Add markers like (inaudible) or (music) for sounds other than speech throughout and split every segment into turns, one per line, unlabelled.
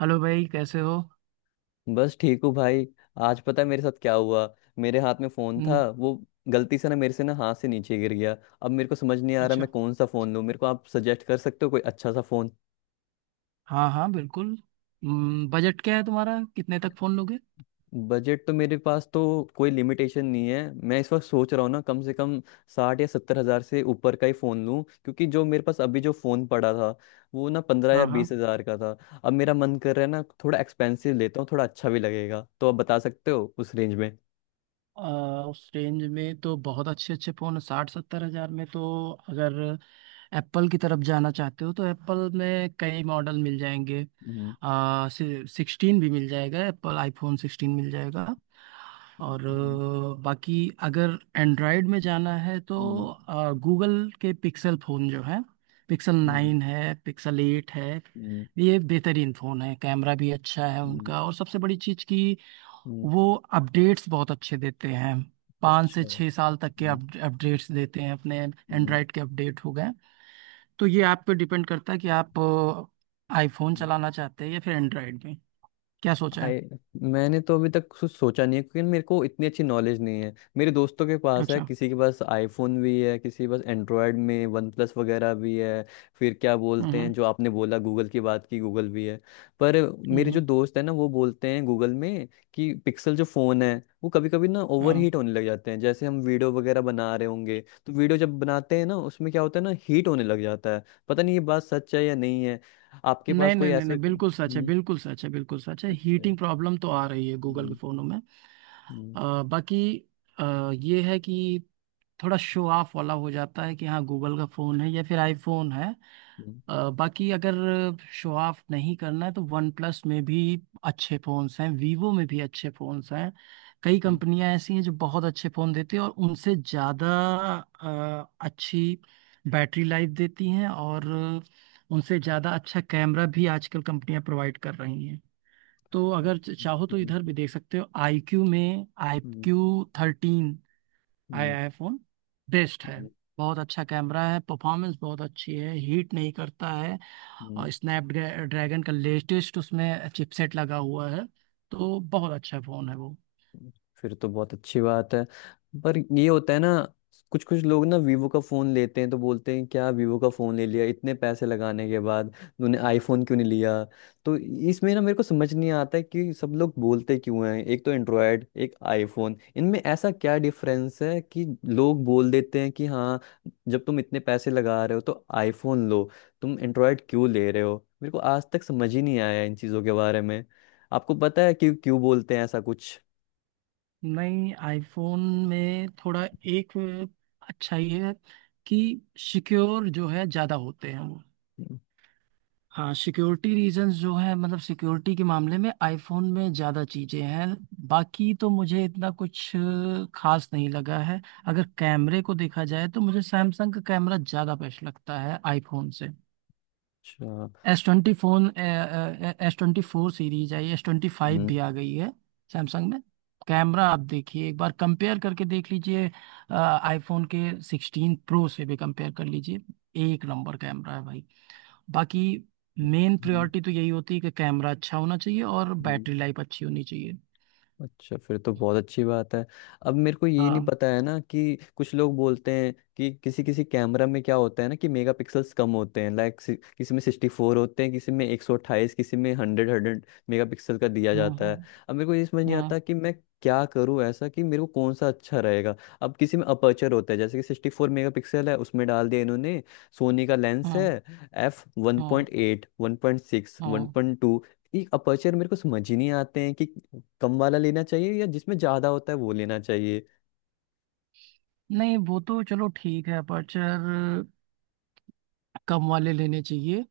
Hello भाई, कैसे हो?
बस ठीक हूँ भाई। आज पता है मेरे साथ क्या हुआ? मेरे हाथ में फोन था,
हम्म।
वो गलती से ना मेरे से ना हाथ से नीचे गिर गया। अब मेरे को समझ नहीं आ रहा
अच्छा।
मैं कौन सा फोन लूँ, मेरे को आप सजेस्ट कर सकते हो कोई अच्छा सा फोन।
हाँ हाँ, बिल्कुल। बजट क्या है तुम्हारा, कितने तक फोन लोगे?
बजट तो मेरे पास तो कोई लिमिटेशन नहीं है। मैं इस वक्त सोच रहा हूँ ना कम से कम 60 या 70 हजार से ऊपर का ही फोन लूँ क्योंकि जो मेरे पास अभी जो फोन पड़ा था वो ना पंद्रह या
हाँ हाँ।
बीस हजार का था। अब मेरा मन कर रहा है ना थोड़ा एक्सपेंसिव लेता हूँ, थोड़ा अच्छा भी लगेगा, तो आप बता सकते हो उस रेंज में।
उस रेंज में तो बहुत अच्छे अच्छे फोन 60-70 हजार में, तो अगर एप्पल की तरफ जाना चाहते हो तो एप्पल में कई मॉडल मिल जाएंगे।
हम्म।
सिक्सटीन भी मिल जाएगा, एप्पल आईफोन सिक्सटीन मिल जाएगा। और
हम्म,
बाकी अगर एंड्रॉयड में जाना है तो
हम्म,
गूगल के पिक्सल फ़ोन जो है, पिक्सल
हम्म।
नाइन है, पिक्सल एट है।
हम्म,
ये बेहतरीन फ़ोन है, कैमरा भी अच्छा है
हम्म,
उनका, और सबसे बड़ी चीज़ कि
हम्म,
वो अपडेट्स बहुत अच्छे देते हैं। पाँच से
अच्छा।
छः साल तक के
हम्म,
अपडेट्स देते हैं, अपने
हम्म,
एंड्रॉयड के अपडेट हो गए। तो ये आप पे डिपेंड करता है कि आप आईफोन चलाना चाहते हैं या फिर एंड्रॉयड में। क्या सोचा है?
आई मैंने तो अभी तक कुछ सोचा नहीं है क्योंकि मेरे को इतनी अच्छी नॉलेज नहीं है। मेरे दोस्तों के पास है,
अच्छा।
किसी के पास आईफोन भी है, किसी के पास एंड्रॉयड में वन प्लस वगैरह भी है। फिर क्या बोलते
हम्म।
हैं जो आपने बोला गूगल की बात की, गूगल भी है। पर मेरे जो
हम्म।
दोस्त है ना वो बोलते हैं गूगल में कि पिक्सल जो फ़ोन है वो कभी कभी ना ओवर
हाँ।
हीट होने लग जाते हैं, जैसे हम वीडियो वगैरह बना रहे होंगे तो वीडियो जब बनाते हैं ना उसमें क्या होता है ना, हीट होने लग जाता है। पता नहीं ये बात सच है या नहीं है। आपके पास
नहीं
कोई
नहीं नहीं
ऐसा
नहीं, बिल्कुल सच है,
हम्म?
बिल्कुल सच है, बिल्कुल सच है।
अच्छा।
हीटिंग प्रॉब्लम तो आ रही है गूगल के
हम्म।
फ़ोनों में।
हम्म,
बाकी ये है कि थोड़ा शो ऑफ वाला हो जाता है, कि हाँ, गूगल का फ़ोन है या फिर आईफोन है।
हम्म,
बाकी अगर शो ऑफ नहीं करना है तो वन प्लस में भी अच्छे फोन्स हैं, वीवो में भी अच्छे फोन्स हैं। कई
हम्म,
कंपनियां ऐसी हैं जो बहुत अच्छे फोन देती हैं, और उनसे ज़्यादा अच्छी बैटरी लाइफ देती हैं, और उनसे ज़्यादा अच्छा कैमरा भी आजकल कंपनियां प्रोवाइड कर रही हैं। तो अगर चाहो तो
हम्म,
इधर भी देख सकते हो, आई क्यू में। आई
हम्म, हम्म,
क्यू थर्टीन
हम्म,
आया है फोन। बेस्ट है,
हम्म,
बहुत अच्छा कैमरा है, परफॉर्मेंस बहुत अच्छी है, हीट नहीं करता है।
हम्म,
और स्नैपड्रैगन का लेटेस्ट उसमें चिपसेट लगा हुआ है, तो बहुत अच्छा फ़ोन है वो।
फिर तो बहुत अच्छी बात है। पर ये होता है ना, कुछ कुछ लोग ना वीवो का फोन लेते हैं तो बोलते हैं क्या वीवो का फोन ले लिया, इतने पैसे लगाने के बाद तूने आईफोन क्यों नहीं लिया। तो इसमें ना मेरे को समझ नहीं आता है कि सब लोग बोलते क्यों हैं, एक तो एंड्रॉयड एक आईफोन, इनमें ऐसा क्या डिफरेंस है कि लोग बोल देते हैं कि हाँ जब तुम इतने पैसे लगा रहे हो तो आईफोन लो, तुम एंड्रॉयड क्यों ले रहे हो। मेरे को आज तक समझ ही नहीं आया इन चीज़ों के बारे में। आपको पता है कि क्यों बोलते हैं ऐसा कुछ?
नहीं, आईफोन में थोड़ा एक अच्छा ये है कि सिक्योर जो है ज़्यादा होते हैं वो। हाँ, सिक्योरिटी रीजंस जो है, मतलब सिक्योरिटी के मामले में आईफोन में ज़्यादा चीज़ें हैं। बाकी तो मुझे इतना कुछ खास नहीं लगा है। अगर कैमरे को देखा जाए तो मुझे सैमसंग का कैमरा ज़्यादा बेस्ट लगता है आईफोन से।
अच्छा।
S twenty phone, S twenty four series आई, एस ट्वेंटी फाइव
हम्म,
भी आ गई है सैमसंग में। कैमरा आप देखिए, एक बार कंपेयर करके देख लीजिए। आईफोन के सिक्सटीन प्रो से भी कंपेयर कर लीजिए। एक नंबर कैमरा है भाई। बाकी मेन
हम्म,
प्रायोरिटी तो यही होती है कि कैमरा अच्छा होना चाहिए और
हम्म।
बैटरी लाइफ अच्छी होनी चाहिए।
अच्छा फिर तो बहुत अच्छी बात है। अब मेरे को ये नहीं
हाँ,
पता है ना कि कुछ लोग बोलते हैं कि किसी किसी कैमरा में क्या होता है ना कि मेगापिक्सल्स कम होते हैं, लाइक किसी में 64 होते हैं, किसी में 128, किसी में हंड्रेड हंड्रेड मेगापिक्सल का दिया
हाँ,
जाता
हाँ,
है। अब मेरे को ये समझ नहीं
हाँ,
आता कि मैं क्या करूं ऐसा कि मेरे को कौन सा अच्छा रहेगा। अब किसी में अपर्चर होता है, जैसे कि 64 मेगा पिक्सल है उसमें डाल दिया इन्होंने, सोनी का लेंस है,
हाँ,
एफ वन
हाँ,
पॉइंट एट 1.6, वन
हाँ।
पॉइंट टू, ये अपर्चर मेरे को समझ ही नहीं आते हैं कि कम वाला लेना चाहिए या जिसमें ज्यादा होता है वो लेना चाहिए।
नहीं, वो तो चलो ठीक है, अपर्चर कम वाले लेने चाहिए।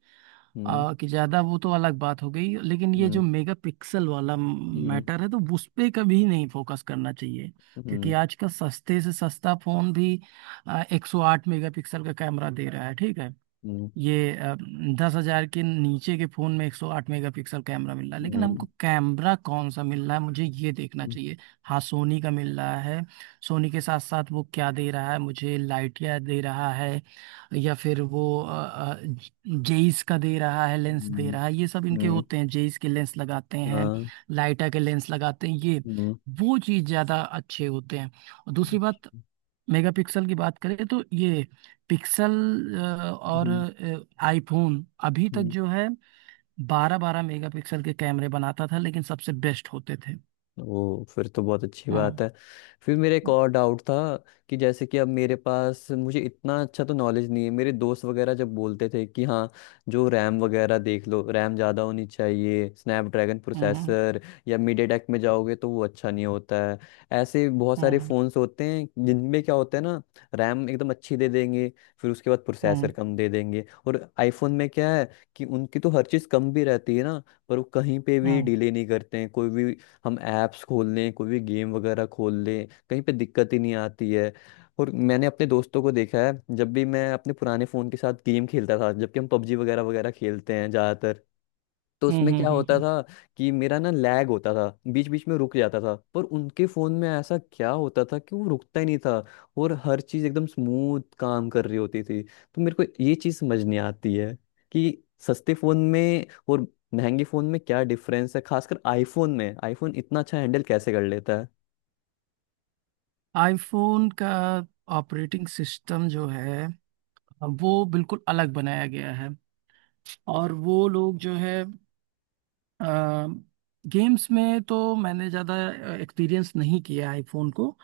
हम्म,
कि ज्यादा, वो तो अलग बात हो गई, लेकिन ये जो
हम्म,
मेगा पिक्सल वाला
हम्म,
मैटर है तो उस पे कभी नहीं फोकस करना चाहिए। क्योंकि
हम्म,
आज का सस्ते से सस्ता फोन भी 108 मेगा पिक्सल का कैमरा दे रहा है, ठीक है।
हम्म,
ये 10 हजार के नीचे के फोन में 108 मेगापिक्सल कैमरा मिल रहा है, लेकिन
हम्म,
हमको कैमरा कौन सा मिल रहा है, मुझे ये देखना
हम्म,
चाहिए। हाँ, सोनी का मिल रहा है। सोनी के साथ साथ वो क्या दे रहा है, मुझे लाइटिया दे रहा है। या फिर वो जेईस का दे रहा है, लेंस दे
हम्म,
रहा है। ये सब इनके
हम्म,
होते हैं, जेईस के लेंस लगाते हैं,
हाँ,
लाइटा के लेंस लगाते हैं ये।
हम्म,
वो चीज ज्यादा अच्छे होते हैं। और दूसरी बात, मेगापिक्सल की बात करें तो ये पिक्सल और
हम्म,
आईफोन अभी तक
हम्म,
जो है बारह बारह मेगापिक्सल के कैमरे बनाता था, लेकिन सबसे बेस्ट होते थे।
ओ फिर तो बहुत अच्छी
हाँ।
बात है। फिर मेरा एक
हम्म।
और डाउट था कि जैसे कि अब मेरे पास, मुझे इतना अच्छा तो नॉलेज नहीं है। मेरे दोस्त वगैरह जब बोलते थे कि हाँ, जो रैम वगैरह देख लो, रैम ज़्यादा होनी चाहिए, स्नैपड्रैगन
हम्म।
प्रोसेसर या मिड टेक में जाओगे तो वो अच्छा नहीं होता है। ऐसे बहुत सारे
हम्म।
फ़ोन्स होते हैं जिनमें क्या होता है ना, रैम एकदम अच्छी दे देंगे, फिर उसके बाद
हम्म। हम्म।
प्रोसेसर कम दे देंगे। और आईफोन में क्या है कि उनकी तो हर चीज़ कम भी रहती है ना, पर वो कहीं पे भी
हम्म।
डिले नहीं करते हैं। कोई भी हम ऐप्स खोल लें, कोई भी गेम वगैरह खोल लें, कहीं पे दिक्कत ही नहीं आती है। और मैंने अपने दोस्तों को देखा है, जब भी मैं अपने पुराने फ़ोन के साथ गेम खेलता था, जबकि हम पबजी वगैरह वगैरह खेलते हैं ज़्यादातर, तो
हम्म।
उसमें क्या
हम्म।
होता
हम्म।
था कि मेरा ना लैग होता था, बीच बीच में रुक जाता था, पर उनके फ़ोन में ऐसा क्या होता था कि वो रुकता ही नहीं था और हर चीज़ एकदम स्मूथ काम कर रही होती थी। तो मेरे को ये चीज़ समझ नहीं आती है कि सस्ते फ़ोन में और महंगे फ़ोन में क्या डिफरेंस है, खासकर आईफोन में, आईफोन इतना अच्छा हैंडल कैसे कर लेता है।
आईफोन का ऑपरेटिंग सिस्टम जो है वो बिल्कुल अलग बनाया गया है। और वो लोग जो है, गेम्स में तो मैंने ज़्यादा एक्सपीरियंस नहीं किया है आईफोन को।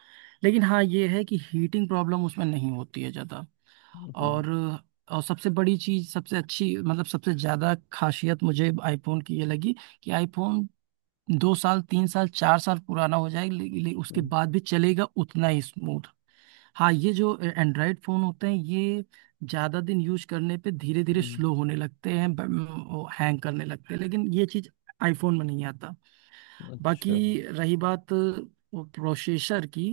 लेकिन हाँ, ये है कि हीटिंग प्रॉब्लम उसमें नहीं होती है ज़्यादा।
हम्म,
और और सबसे बड़ी चीज़, सबसे अच्छी, मतलब सबसे ज़्यादा खासियत मुझे आईफोन की ये लगी कि आईफोन 2 साल 3 साल 4 साल पुराना हो जाएगा ले, ले, उसके
हम्म,
बाद भी चलेगा उतना ही स्मूथ। हाँ, ये जो एंड्रॉयड फ़ोन होते हैं ये ज़्यादा दिन यूज करने पे धीरे धीरे
हम्म,
स्लो होने लगते हैं। हैंग करने लगते हैं, लेकिन ये चीज़ आईफोन में नहीं आता। बाकी
अच्छा।
रही बात प्रोसेसर की,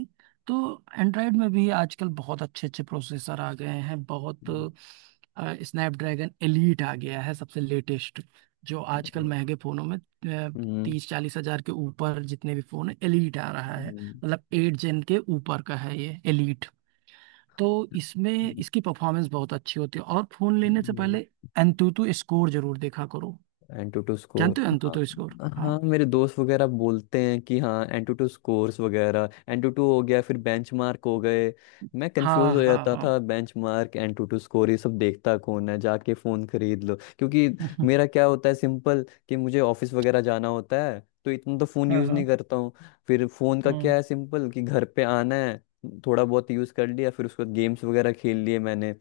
तो एंड्रॉयड में भी आजकल बहुत अच्छे अच्छे प्रोसेसर आ गए हैं बहुत।
हम्म,
स्नैपड्रैगन एलीट आ गया है सबसे लेटेस्ट। जो आजकल
हम्म,
महंगे फोनों में
हम्म,
30-40 हजार के ऊपर जितने भी फोन है, एलीट आ रहा है।
हम्म,
मतलब एट जेन के ऊपर का है ये एलीट। तो इसमें इसकी परफॉर्मेंस बहुत अच्छी होती है, और फोन लेने से
हम्म,
पहले एंतुतु स्कोर जरूर देखा करो।
एंटूटू स्कोर,
जानते हो
हाँ
एंतुतु स्कोर? हाँ।
हाँ, मेरे दोस्त वगैरह बोलते हैं कि हाँ एंटूटू स्कोर्स वगैरह, एंटूटू हो गया, फिर बेंचमार्क हो गए। मैं कंफ्यूज
हाँ,
हो
हाँ,
जाता
हाँ।
था बेंचमार्क, एंटूटू स्कोर, ये सब देखता कौन है, जाके फ़ोन खरीद लो क्योंकि
(laughs)
मेरा क्या होता है सिंपल, कि मुझे ऑफिस वगैरह जाना होता है, तो इतना तो फ़ोन
हाँ,
यूज़ नहीं
हाँ,
करता हूँ। फिर फ़ोन का क्या है
हाँ,
सिंपल, कि घर पे आना है, थोड़ा बहुत यूज़ कर लिया, फिर उसके बाद गेम्स वगैरह खेल लिए मैंने,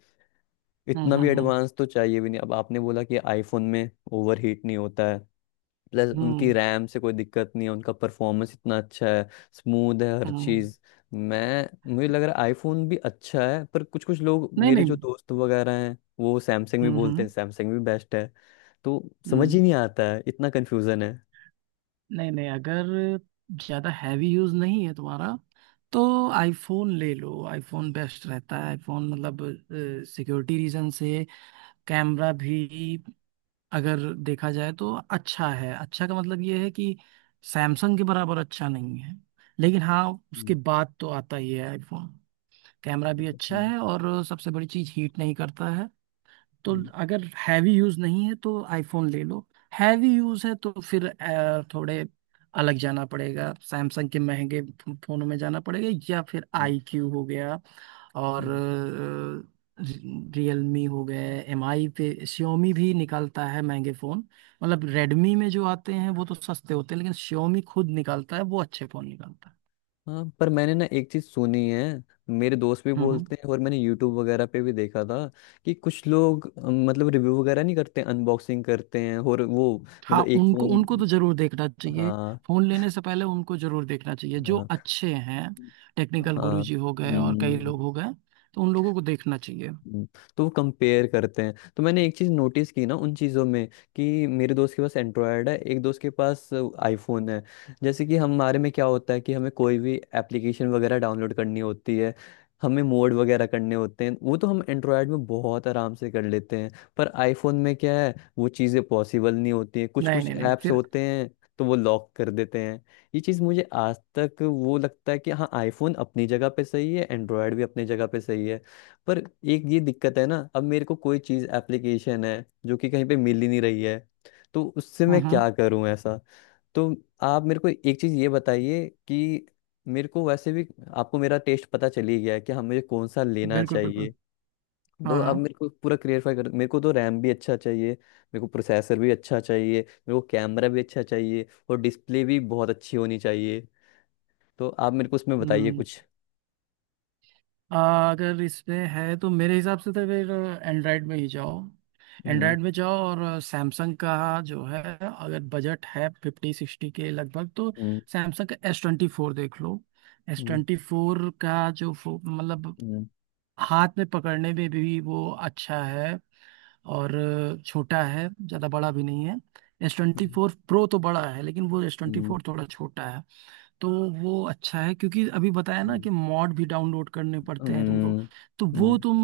हाँ,
इतना भी
हाँ, हाँ।
एडवांस तो चाहिए भी नहीं। अब आपने बोला कि आईफोन में ओवर हीट नहीं होता है, प्लस उनकी
हम्म।
रैम से कोई दिक्कत नहीं है, उनका परफॉर्मेंस इतना अच्छा है, स्मूथ है हर
हम्म।
चीज़। मैं मुझे लग रहा है आईफोन भी अच्छा है, पर कुछ कुछ लोग
नहीं
मेरे
नहीं।
जो दोस्त वगैरह हैं वो सैमसंग भी
हम्म।
बोलते
हम्म।
हैं, सैमसंग भी बेस्ट है। तो समझ
हम्म।
ही नहीं आता है, इतना कन्फ्यूज़न है।
नहीं नहीं, अगर ज्यादा हैवी यूज नहीं है तुम्हारा तो आईफोन ले लो। आईफोन बेस्ट रहता है आईफोन, मतलब सिक्योरिटी रीजन से। कैमरा भी, अगर देखा जाए तो अच्छा है। अच्छा का मतलब ये है कि सैमसंग के बराबर अच्छा नहीं है। लेकिन हाँ, उसके
हम्म,
बाद तो आता ही है आईफोन। कैमरा भी अच्छा
हम्म,
है और सबसे बड़ी चीज, हीट नहीं करता है। तो
हम्म,
अगर हैवी यूज नहीं है तो आईफोन ले लो। हैवी यूज है तो फिर थोड़े अलग जाना पड़ेगा, सैमसंग के महंगे फोनों में जाना पड़ेगा, या फिर
हम्म,
आई क्यू हो गया। और
हम्म।
रियलमी हो गए, एम आई पे। Xiaomi भी निकालता है महंगे फोन। मतलब रेडमी में जो आते हैं वो तो सस्ते होते हैं, लेकिन Xiaomi खुद निकालता है, वो अच्छे फोन निकालता है।
हाँ पर मैंने ना एक चीज़ सुनी है, मेरे दोस्त भी
हम्म। हम्म।
बोलते हैं और मैंने यूट्यूब वगैरह पे भी देखा था कि कुछ लोग मतलब रिव्यू वगैरह नहीं करते, अनबॉक्सिंग करते हैं और वो
हाँ,
मतलब एक
उनको
फ़ोन,
उनको तो जरूर देखना चाहिए।
हाँ।
फोन लेने से पहले उनको जरूर देखना चाहिए, जो
हाँ,
अच्छे हैं।
हाँ,
टेक्निकल
हाँ,
गुरुजी हो गए और कई
हम्म,
लोग हो गए, तो उन लोगों को देखना चाहिए।
हम्म, तो वो कंपेयर करते हैं। तो मैंने एक चीज़ नोटिस की ना उन चीज़ों में, कि मेरे दोस्त के पास एंड्रॉयड है, एक दोस्त के पास आईफोन है, जैसे कि हमारे में क्या होता है कि हमें कोई भी एप्लीकेशन वगैरह डाउनलोड करनी होती है, हमें मोड वगैरह करने होते हैं, वो तो हम एंड्रॉयड में बहुत आराम से कर लेते हैं। पर आईफोन में क्या है, वो चीज़ें पॉसिबल नहीं होती हैं, कुछ
नहीं
कुछ
नहीं नहीं नहीं,
ऐप्स
फिर।
होते हैं तो वो लॉक कर देते हैं। ये चीज़ मुझे आज तक, वो लगता है कि हाँ आईफोन अपनी जगह पे सही है, एंड्रॉयड भी अपनी जगह पे सही है, पर एक ये दिक्कत है ना, अब मेरे को कोई चीज एप्लीकेशन है जो कि कहीं पे मिल ही नहीं रही है, तो उससे
हम्म।
मैं
हम्म।
क्या करूं ऐसा। तो आप मेरे को एक चीज ये बताइए कि मेरे को वैसे भी, आपको मेरा टेस्ट पता चल ही गया है कि हमें कौन सा लेना
बिल्कुल बिल्कुल।
चाहिए, तो
हाँ
अब
हाँ।
मेरे को पूरा क्लियरफाई कर, मेरे को तो रैम भी अच्छा चाहिए, मेरे को प्रोसेसर भी अच्छा चाहिए, मेरे को कैमरा भी अच्छा चाहिए और डिस्प्ले भी बहुत अच्छी होनी चाहिए। तो आप मेरे को उसमें बताइए
हम्म।
कुछ।
अगर इसमें है तो मेरे हिसाब से तो फिर एंड्रॉयड में ही जाओ।
हम्म,
एंड्रॉयड में जाओ और सैमसंग का जो है, अगर बजट है फिफ्टी सिक्सटी के लगभग, तो
हम्म,
सैमसंग का एस ट्वेंटी फोर देख लो। एस
हम्म,
ट्वेंटी फोर का जो मतलब
हम्म,
हाथ में पकड़ने में भी वो अच्छा है। और छोटा है, ज़्यादा बड़ा भी नहीं है। एस ट्वेंटी
हम्म,
फोर प्रो तो बड़ा है, लेकिन वो एस ट्वेंटी
हम्म,
फोर थोड़ा छोटा है। तो वो अच्छा है, क्योंकि अभी बताया ना
हम्म,
कि मॉड भी डाउनलोड करने पड़ते हैं तुमको।
हम्म,
तो वो
हम्म,
तुम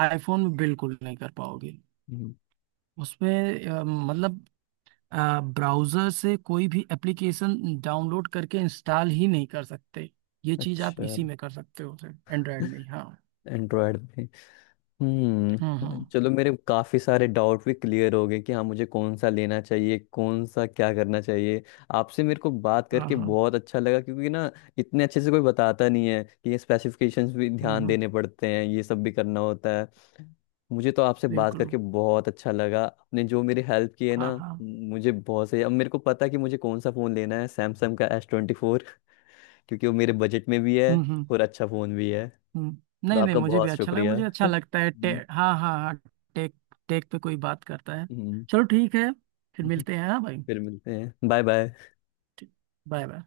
आईफोन में बिल्कुल नहीं कर पाओगे।
हम्म,
उसमें मतलब ब्राउज़र से कोई भी एप्लीकेशन डाउनलोड करके इंस्टॉल ही नहीं कर सकते। ये चीज़ आप
अच्छा।
इसी में कर सकते हो, एंड्रॉयड में ही। हाँ।
एंड्रॉयड पे
हम्म।
हम्म।
हम्म।
चलो मेरे काफ़ी सारे डाउट भी क्लियर हो गए कि हाँ मुझे कौन सा लेना चाहिए, कौन सा क्या करना चाहिए। आपसे मेरे को बात
हाँ
करके
हाँ।
बहुत अच्छा लगा, क्योंकि ना इतने अच्छे से कोई बताता नहीं है कि ये स्पेसिफिकेशंस भी
हम्म।
ध्यान
हम्म।
देने पड़ते हैं, ये सब भी करना होता है। मुझे तो आपसे बात
बिल्कुल।
करके बहुत अच्छा लगा, आपने जो मेरी हेल्प की है
हाँ
ना,
हाँ।
मुझे बहुत सही, अब मेरे को पता है कि मुझे कौन सा फ़ोन लेना है, सैमसंग का S24, क्योंकि वो मेरे बजट में भी है
हम्म। हम्म।
और अच्छा फ़ोन भी है।
हम्म।
तो
नहीं नहीं,
आपका
मुझे भी
बहुत
अच्छा लगा।
शुक्रिया।
मुझे
(laughs)
अच्छा लगता है
हम्म,
हाँ हाँ हाँ। टेक, टेक पे कोई बात करता है।
हम्म,
चलो ठीक है, फिर मिलते हैं, हाँ भाई।
फिर मिलते हैं, बाय बाय।
Bye bye.